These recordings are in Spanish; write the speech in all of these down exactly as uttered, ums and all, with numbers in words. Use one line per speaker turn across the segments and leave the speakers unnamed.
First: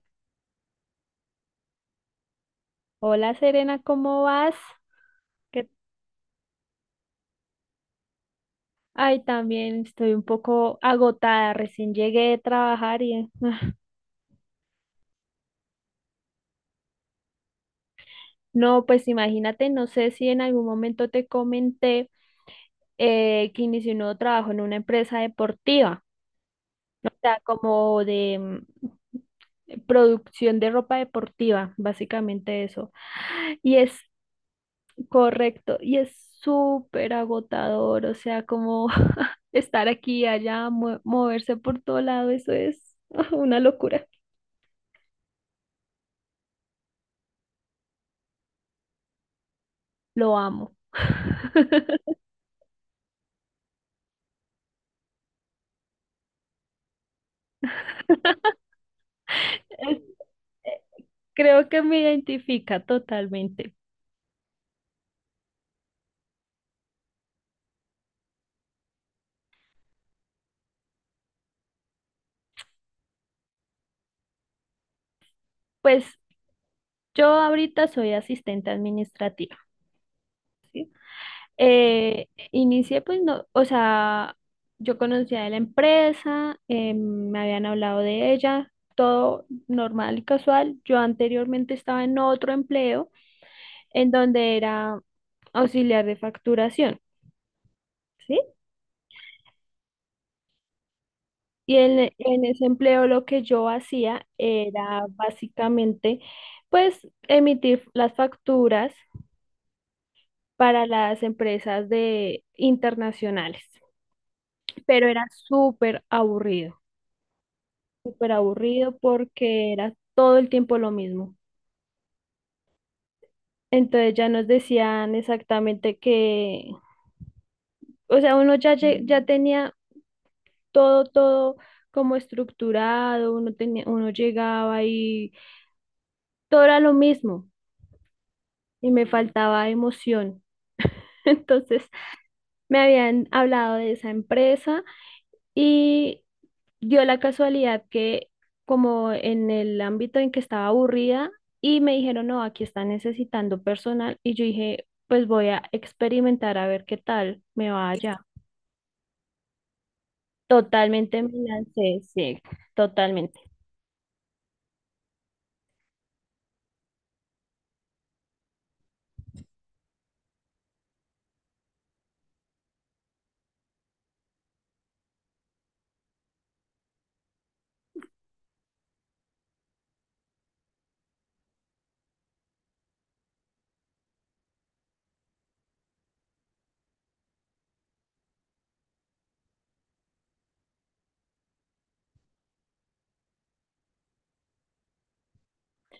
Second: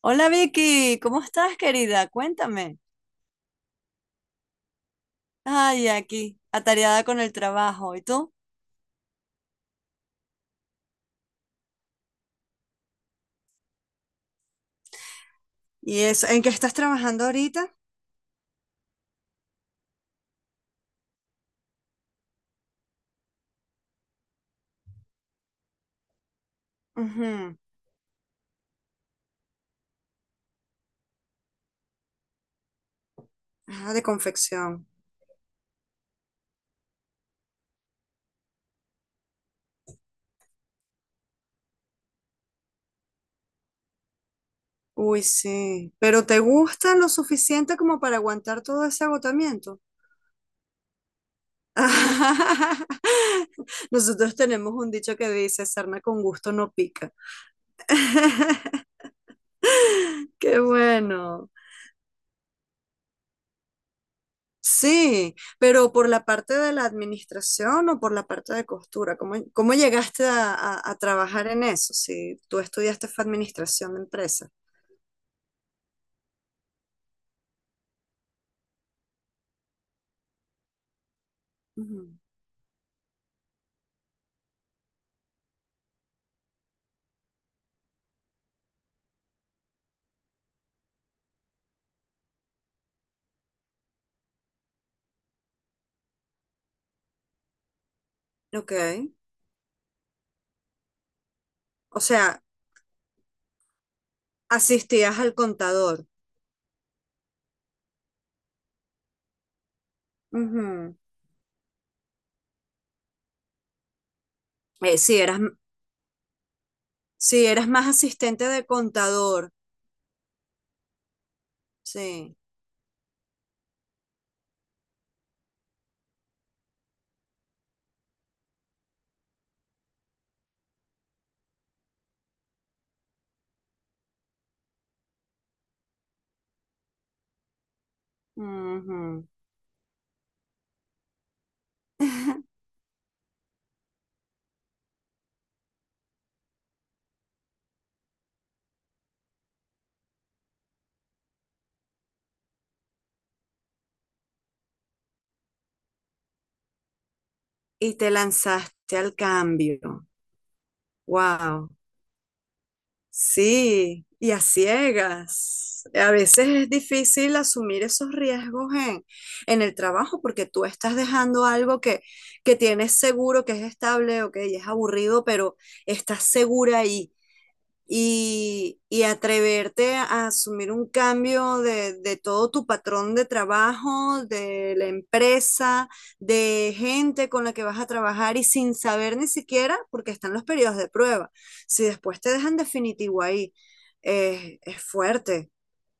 Hola Vicky, ¿cómo estás, querida? Cuéntame.
Hola Serena, ¿cómo vas? ¿Qué-
Ay, aquí, atareada con el trabajo. ¿Y tú?
Ay, también estoy un poco agotada, recién llegué de trabajar y ah,
¿Y eso? ¿En qué estás trabajando ahorita?
no, pues imagínate, no sé si en algún momento te comenté eh, que inicié un nuevo trabajo en una empresa deportiva, o sea,
Ujú.
como de mm, producción de ropa deportiva, básicamente eso. Y es
Ah, de confección.
Correcto, y es súper agotador, o sea, como estar aquí, y allá, mue- moverse por todo lado, eso es una locura.
Uy, sí. ¿Pero te gusta lo suficiente como para aguantar todo ese agotamiento?
Lo amo.
Nosotros tenemos un dicho que dice, sarna con gusto no pica.
Es-
Qué bueno.
Creo que me identifica totalmente.
Sí, pero por la parte de la administración o por la parte de costura, ¿cómo, cómo llegaste a, a- a trabajar en eso. Si tú estudiaste fue administración de empresas.
Pues yo ahorita soy asistente administrativa.
Ujú.
Eh, inicié pues no, o sea, yo conocía de la empresa, eh, me habían hablado de ella, todo normal y casual. Yo anteriormente estaba en otro empleo en donde era auxiliar de facturación, ¿sí?
Ok,
Y en,
o sea,
en ese empleo lo que yo hacía era
asistías al contador.
básicamente, pues, emitir las facturas para
Ujú.
las empresas de internacionales.
Eh,
Pero
sí,
era
eras,
súper aburrido,
sí, eras más
súper
asistente de
aburrido
contador,
porque era todo el tiempo lo mismo.
sí.
Entonces ya nos decían exactamente que, o sea, uno ya, lle- ya tenía todo, todo como estructurado, uno tenía, uno llegaba y todo era lo mismo y me
Ujú.
faltaba emoción. Entonces me habían hablado de esa empresa y dio la casualidad que como en el ámbito en que estaba aburrida y me dijeron, no, aquí está necesitando personal y yo dije, pues voy a experimentar a ver qué tal me va
Y te
allá.
lanzaste al cambio.
Totalmente me
Wow.
lancé, sí, totalmente.
Sí, y a ciegas. A veces es difícil asumir esos riesgos en, en el trabajo porque tú estás dejando algo que, que tienes seguro, que es estable, ok, es aburrido, pero estás segura ahí y, y atreverte a asumir un cambio de, de todo tu patrón de trabajo, de la empresa, de gente con la que vas a trabajar y sin saber ni siquiera, porque están los periodos de prueba, si después te dejan definitivo ahí, eh, es fuerte,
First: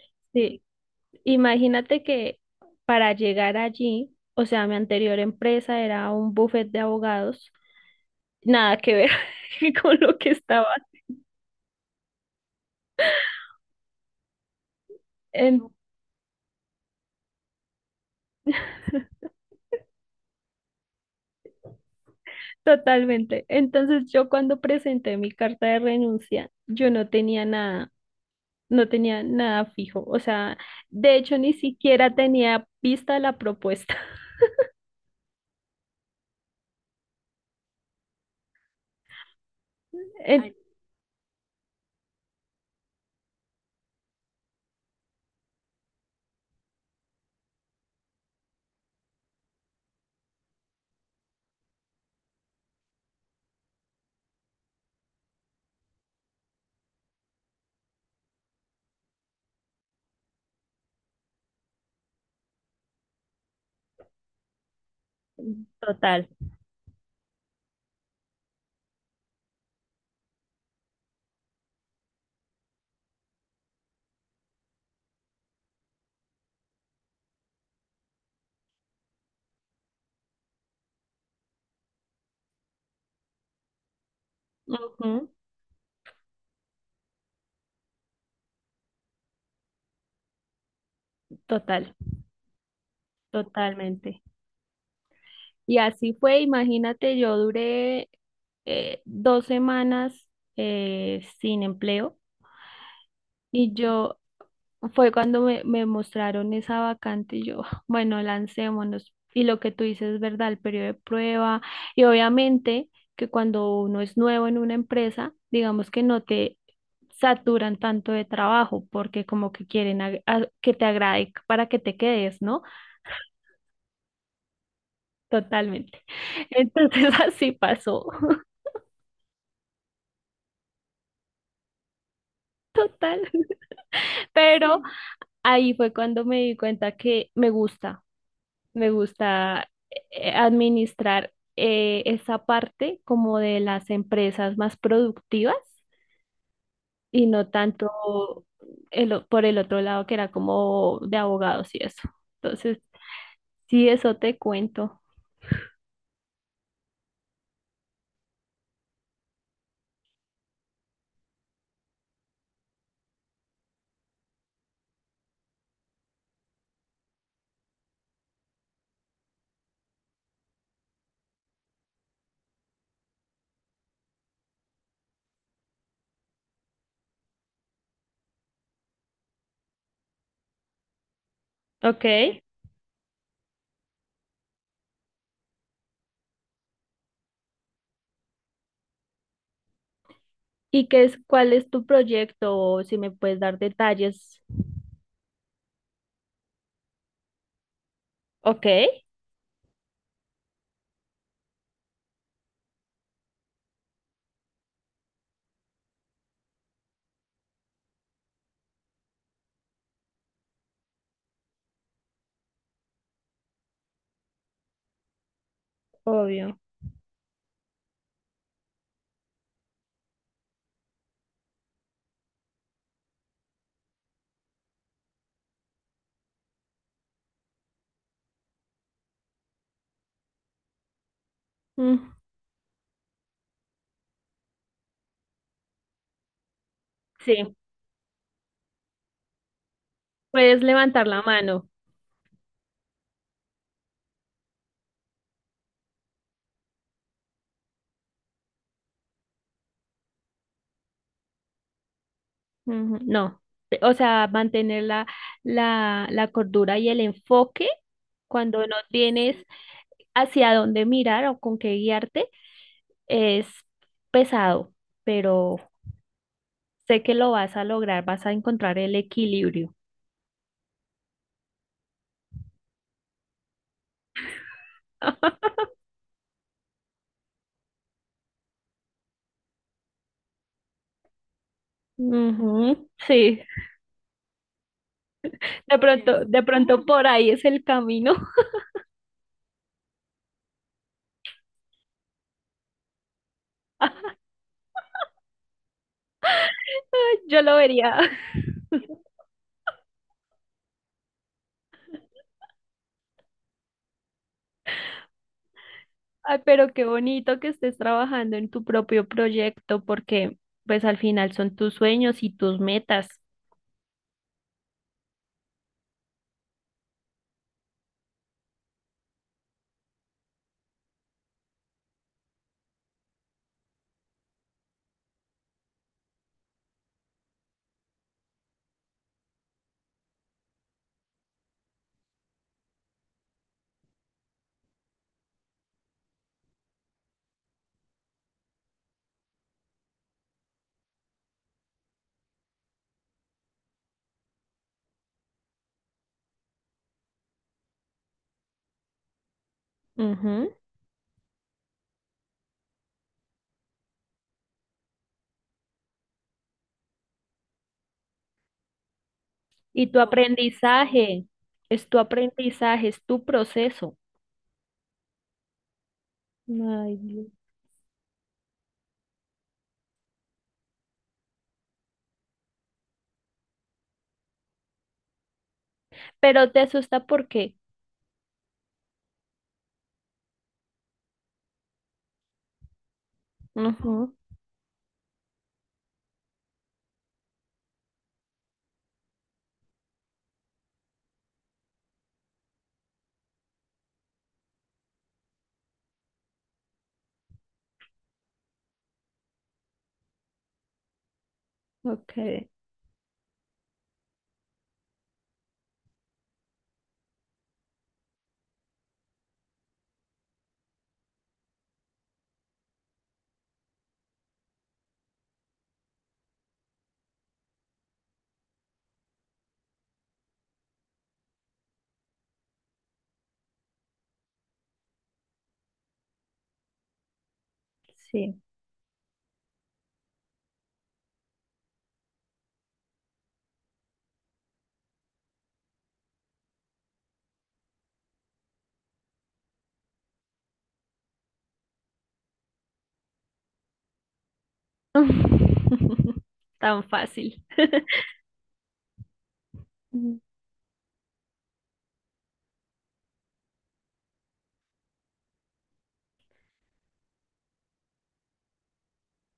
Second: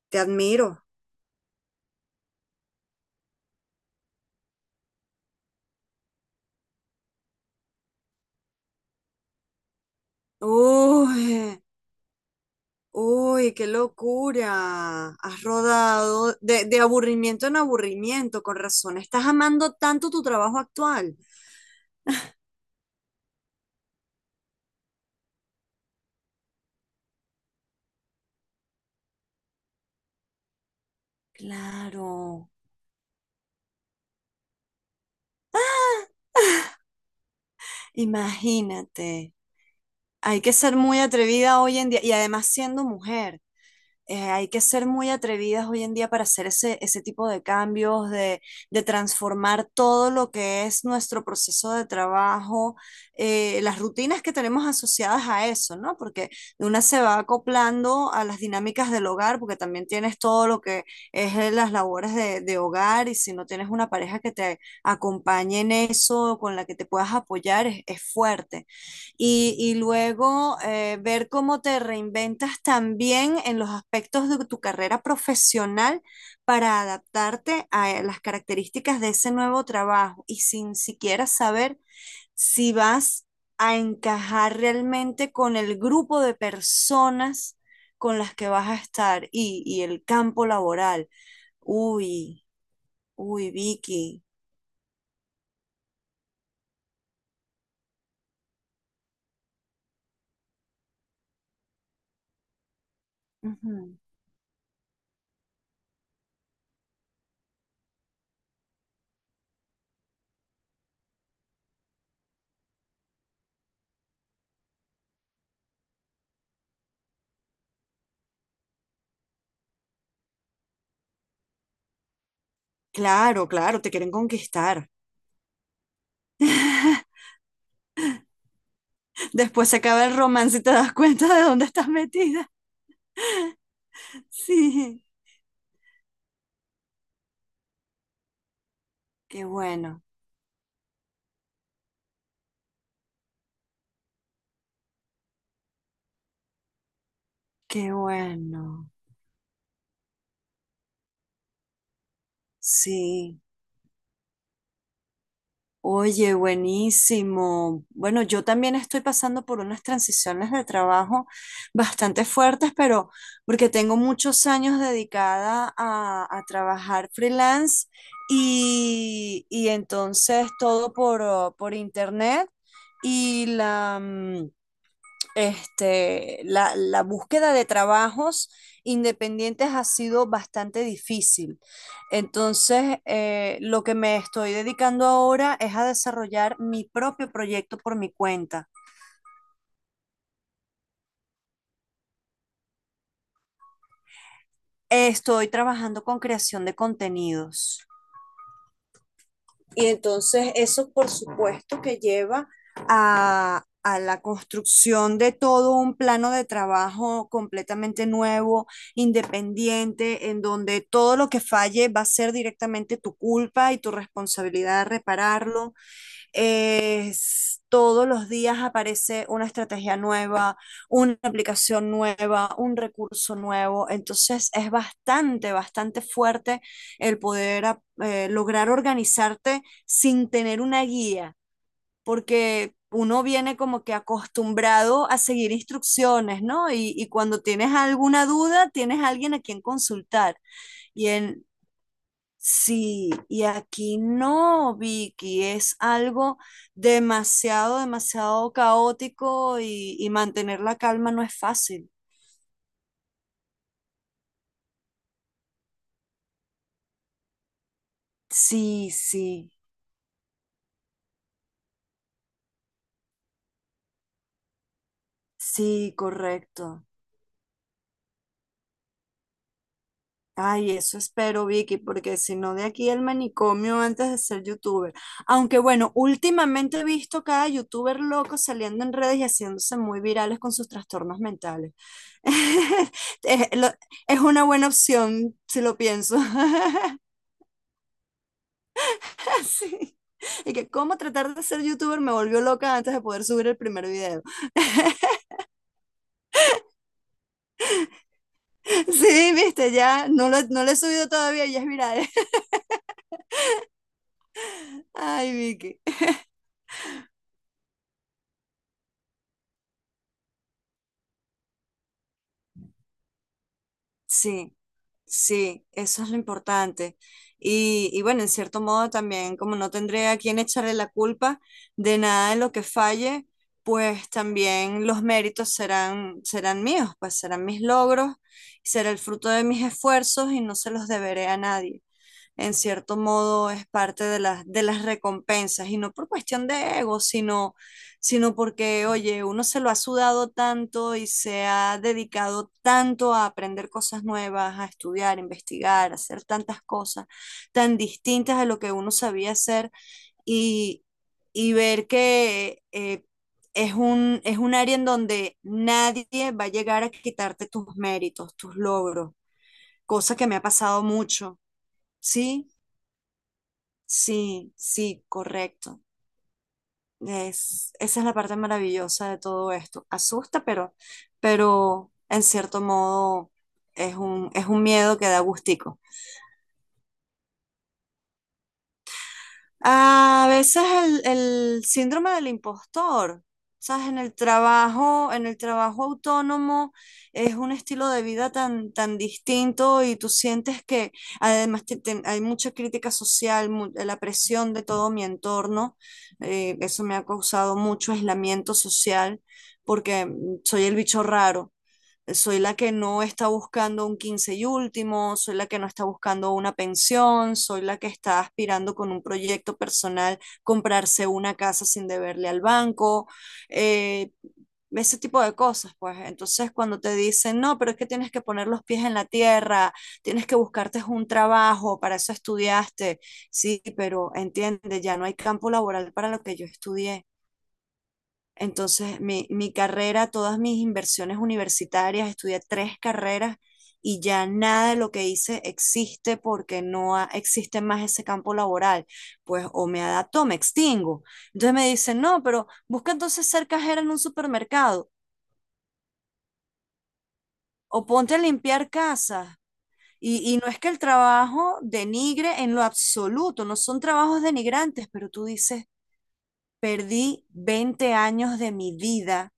te
Sí,
admiro.
imagínate que para llegar allí, o sea, mi anterior empresa era un buffet de abogados, nada que ver con lo que estaba.
Uy, uy, qué locura. Has rodado de, de aburrimiento en aburrimiento, con razón. Estás amando tanto tu trabajo actual.
Totalmente. Entonces yo cuando presenté mi carta de renuncia, yo no tenía nada, no tenía nada fijo. O sea, de hecho ni siquiera
Claro,
tenía vista la propuesta.
imagínate. Hay que
En
ser muy atrevida hoy en día y además siendo mujer. Eh, hay que ser muy atrevidas hoy en día para hacer ese, ese tipo de cambios, de, de transformar todo lo que es nuestro proceso de trabajo, eh, las rutinas que tenemos asociadas a eso, ¿no? Porque una se va acoplando a las dinámicas del hogar, porque también tienes todo lo que es eh, las labores de, de hogar, y si no tienes una pareja que te acompañe en
Total.
eso, con la que te puedas apoyar, es, es fuerte, y, y luego eh, ver cómo te reinventas también en los aspectos de tu carrera profesional para adaptarte a las características de ese nuevo trabajo y sin siquiera saber si vas a encajar
Ujú,
realmente con el grupo de personas con las que vas a estar, y, y el campo laboral.
total,
Uy, uy,
totalmente.
Vicky.
Y así fue, imagínate, yo duré eh, dos semanas eh, sin empleo y
Ujú.
yo Fue cuando me, me mostraron esa vacante y yo, bueno, lancémonos. Y lo que tú dices es verdad, el periodo de prueba. Y obviamente que cuando uno es nuevo en una empresa, digamos que no te saturan tanto de trabajo porque como que quieren ag- a- que te agrade para que te quedes, ¿no?
Claro, claro, te quieren conquistar.
Totalmente. Entonces así pasó,
Después se acaba el romance y te das cuenta de dónde estás metida.
total. Pero
Sí,
ahí fue cuando me di cuenta que me gusta. Me
qué
gusta
bueno,
eh, administrar eh, esa parte como de las empresas más productivas y no
qué
tanto
bueno.
el o- por el otro lado que era como de abogados y eso. Entonces,
Sí.
sí, eso te cuento.
Oye, buenísimo. Bueno, yo también estoy pasando por unas transiciones de trabajo bastante fuertes, pero porque tengo muchos años dedicada a, a trabajar freelance y, y entonces todo por, uh, por internet y la... mm, este, la, la búsqueda de trabajos independientes ha sido bastante difícil.
Ok.
Entonces, eh, lo que me estoy dedicando ahora es a desarrollar mi propio proyecto por mi cuenta.
¿Y qué es, cuál es tu proyecto? O si me puedes dar detalles.
Estoy trabajando con creación de contenidos.
Ok.
Y entonces eso, por supuesto, que lleva a, a la construcción de todo un plano de trabajo completamente nuevo, independiente, en donde todo lo que falle va a ser directamente tu culpa y tu responsabilidad de repararlo
Obvio.
es, Todos los días aparece una estrategia nueva, una aplicación nueva, un recurso nuevo. Entonces es bastante, bastante fuerte el poder a- eh, lograr organizarte sin tener una guía,
Mm,
porque uno viene como que acostumbrado a seguir instrucciones, ¿no? Y, y cuando
sí,
tienes alguna duda, tienes alguien a quien consultar.
puedes levantar
Y
la
en,
mano.
Sí, y aquí no, Vicky, es algo demasiado, demasiado caótico, y, y mantener la calma no es fácil.
Ujú, no, te- o sea, mantener la, la, la cordura y el enfoque cuando no
Sí,
tienes
sí,
hacia dónde mirar o con qué guiarte es pesado, pero
sí, correcto.
sé que lo vas a lograr, vas a encontrar el equilibrio.
Ay, eso espero, Vicky, porque si no, de aquí el manicomio antes de ser youtuber. Aunque bueno, últimamente he visto cada youtuber loco saliendo en redes y haciéndose muy virales con sus trastornos mentales.
Ujú, sí,
Es, lo- es una buena opción, si lo
de
pienso.
pronto, de pronto por ahí es el camino.
Sí. Y que cómo tratar de ser youtuber me volvió loca antes de poder subir el primer video.
Yo lo vería.
Sí, viste, ya no lo, no lo he subido todavía, ya es viral. Ay, Vicky.
Ay, pero qué bonito que estés trabajando en tu propio proyecto porque pues al final son tus sueños y tus metas.
Sí, sí, eso es lo importante. Y, y bueno, en cierto modo también, como no tendré a quien echarle la culpa de nada de lo que falle, pues también los méritos serán, serán míos, pues serán mis logros, será el fruto de mis esfuerzos y no se los deberé a nadie. En cierto modo es parte de las, de las recompensas, y no por cuestión de ego, sino, sino porque, oye, uno se lo ha sudado tanto y se ha dedicado tanto a aprender cosas nuevas, a estudiar, investigar, a hacer tantas cosas tan distintas a lo que uno sabía hacer,
Ujú.
y, y ver que... eh, es un, es un área en donde nadie va a llegar a quitarte tus méritos, tus logros,
Y tu
cosa que me ha pasado
aprendizaje,
mucho,
es tu
¿sí?
aprendizaje, es tu proceso.
Sí, sí, correcto.
Ay, Dios.
Es, esa es la parte maravillosa de todo esto. Asusta, pero, pero en cierto modo es un, es un miedo que da gustico.
Pero te asusta porque,
A veces el, el síndrome del impostor, ¿sabes? En el
ujú,
trabajo, en el trabajo autónomo es un estilo de vida tan, tan distinto, y tú sientes que además te- te- hay mucha crítica social, mu- la presión de todo mi entorno, eh, eso me ha causado mucho aislamiento social porque mm, soy el bicho raro,
ok,
soy la que no está buscando un quince y último, soy la que no está buscando una pensión, soy la que está aspirando con un proyecto personal comprarse una casa sin deberle al banco, eh, ese tipo de cosas, pues. Entonces, cuando te dicen, no, pero es que tienes que poner los pies en la tierra, tienes que buscarte un trabajo, para eso estudiaste, sí, pero entiende, ya no hay campo laboral para lo que yo estudié.
sí.
Entonces, mi, mi carrera, todas mis inversiones universitarias, estudié tres carreras, y ya nada de lo que hice existe porque no ha- existe más ese campo laboral. Pues o me adapto o me extingo. Entonces me dicen, no, pero busca entonces ser cajera en un supermercado
Tan fácil.
o ponte a limpiar casas.
Mm,
Y, y no es que el trabajo denigre en lo absoluto, no son trabajos denigrantes, pero tú dices, perdí veinte años de mi vida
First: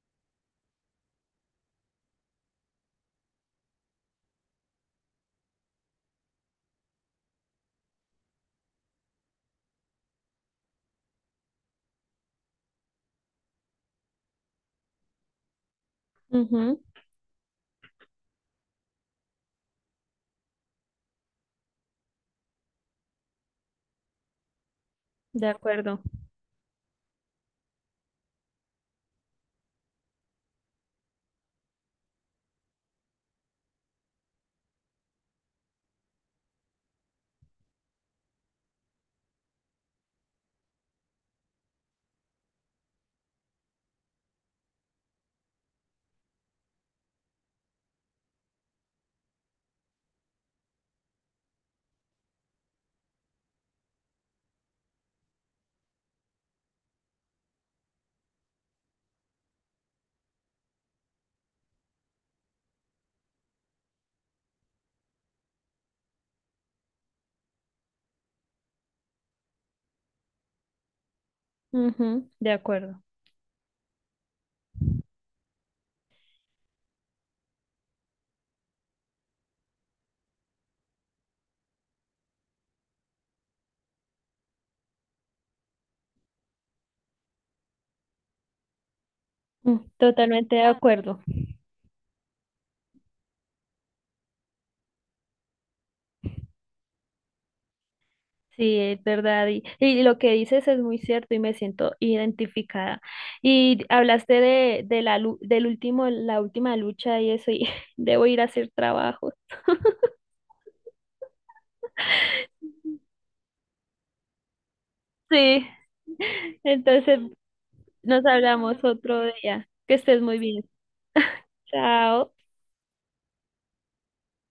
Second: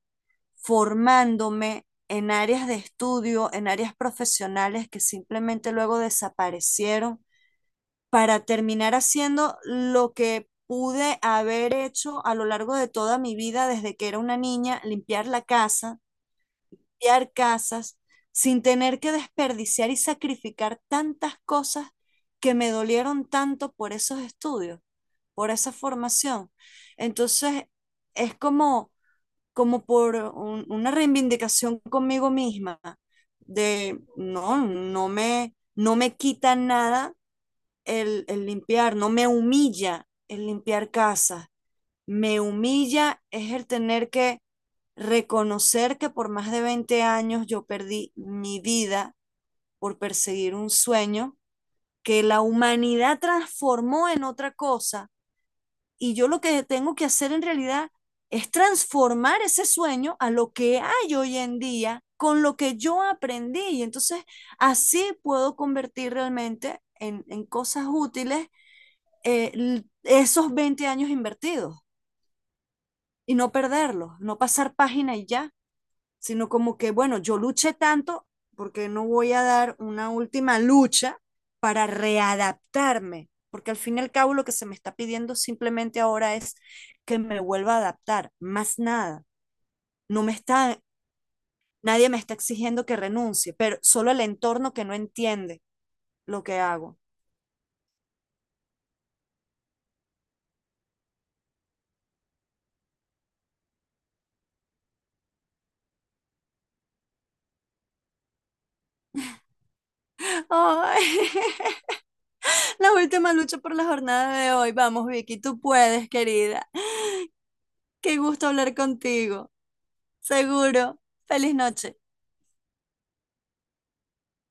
formándome en áreas de estudio, en áreas profesionales que simplemente luego desaparecieron para terminar haciendo lo que pude haber hecho a lo largo de toda mi vida desde que era una niña, limpiar la casa,
ujú,
limpiar casas, sin tener que desperdiciar y sacrificar tantas cosas que me dolieron tanto por esos estudios,
de
por esa
acuerdo.
formación. Entonces, es como como por un- una reivindicación conmigo misma de no, no me, no me quita nada el, el limpiar, no me humilla el limpiar casa, me humilla es el tener que reconocer que por más de veinte años yo perdí mi vida por perseguir un sueño que la humanidad transformó en otra cosa, y yo lo que tengo que hacer en realidad es transformar ese sueño a lo que hay hoy en día con lo que yo aprendí. Y entonces así puedo convertir realmente en, en cosas útiles, eh, esos veinte años invertidos
Ujú, de acuerdo.
y no perderlos, no pasar página y ya, sino como que, bueno, yo luché tanto, porque no voy a dar una última lucha para readaptarme, porque al fin y al cabo lo que se me está pidiendo simplemente ahora es que me vuelva a adaptar, más nada.
Mm.
No me
Totalmente de
está,
acuerdo.
nadie me está exigiendo que renuncie, pero solo el entorno que no entiende lo que hago.
Sí, es verdad. Y, y lo que dices es muy cierto y me siento identificada. Y hablaste de, de la, lu- del último, la última lucha y eso, y debo ir a hacer trabajo.
Ay, la última lucha por la jornada de hoy. Vamos, Vicky, tú
Sí.
puedes, querida.
Entonces
Qué
nos
gusto hablar
hablamos otro
contigo.
día. Que estés muy bien.
Seguro. Feliz noche.
Chao.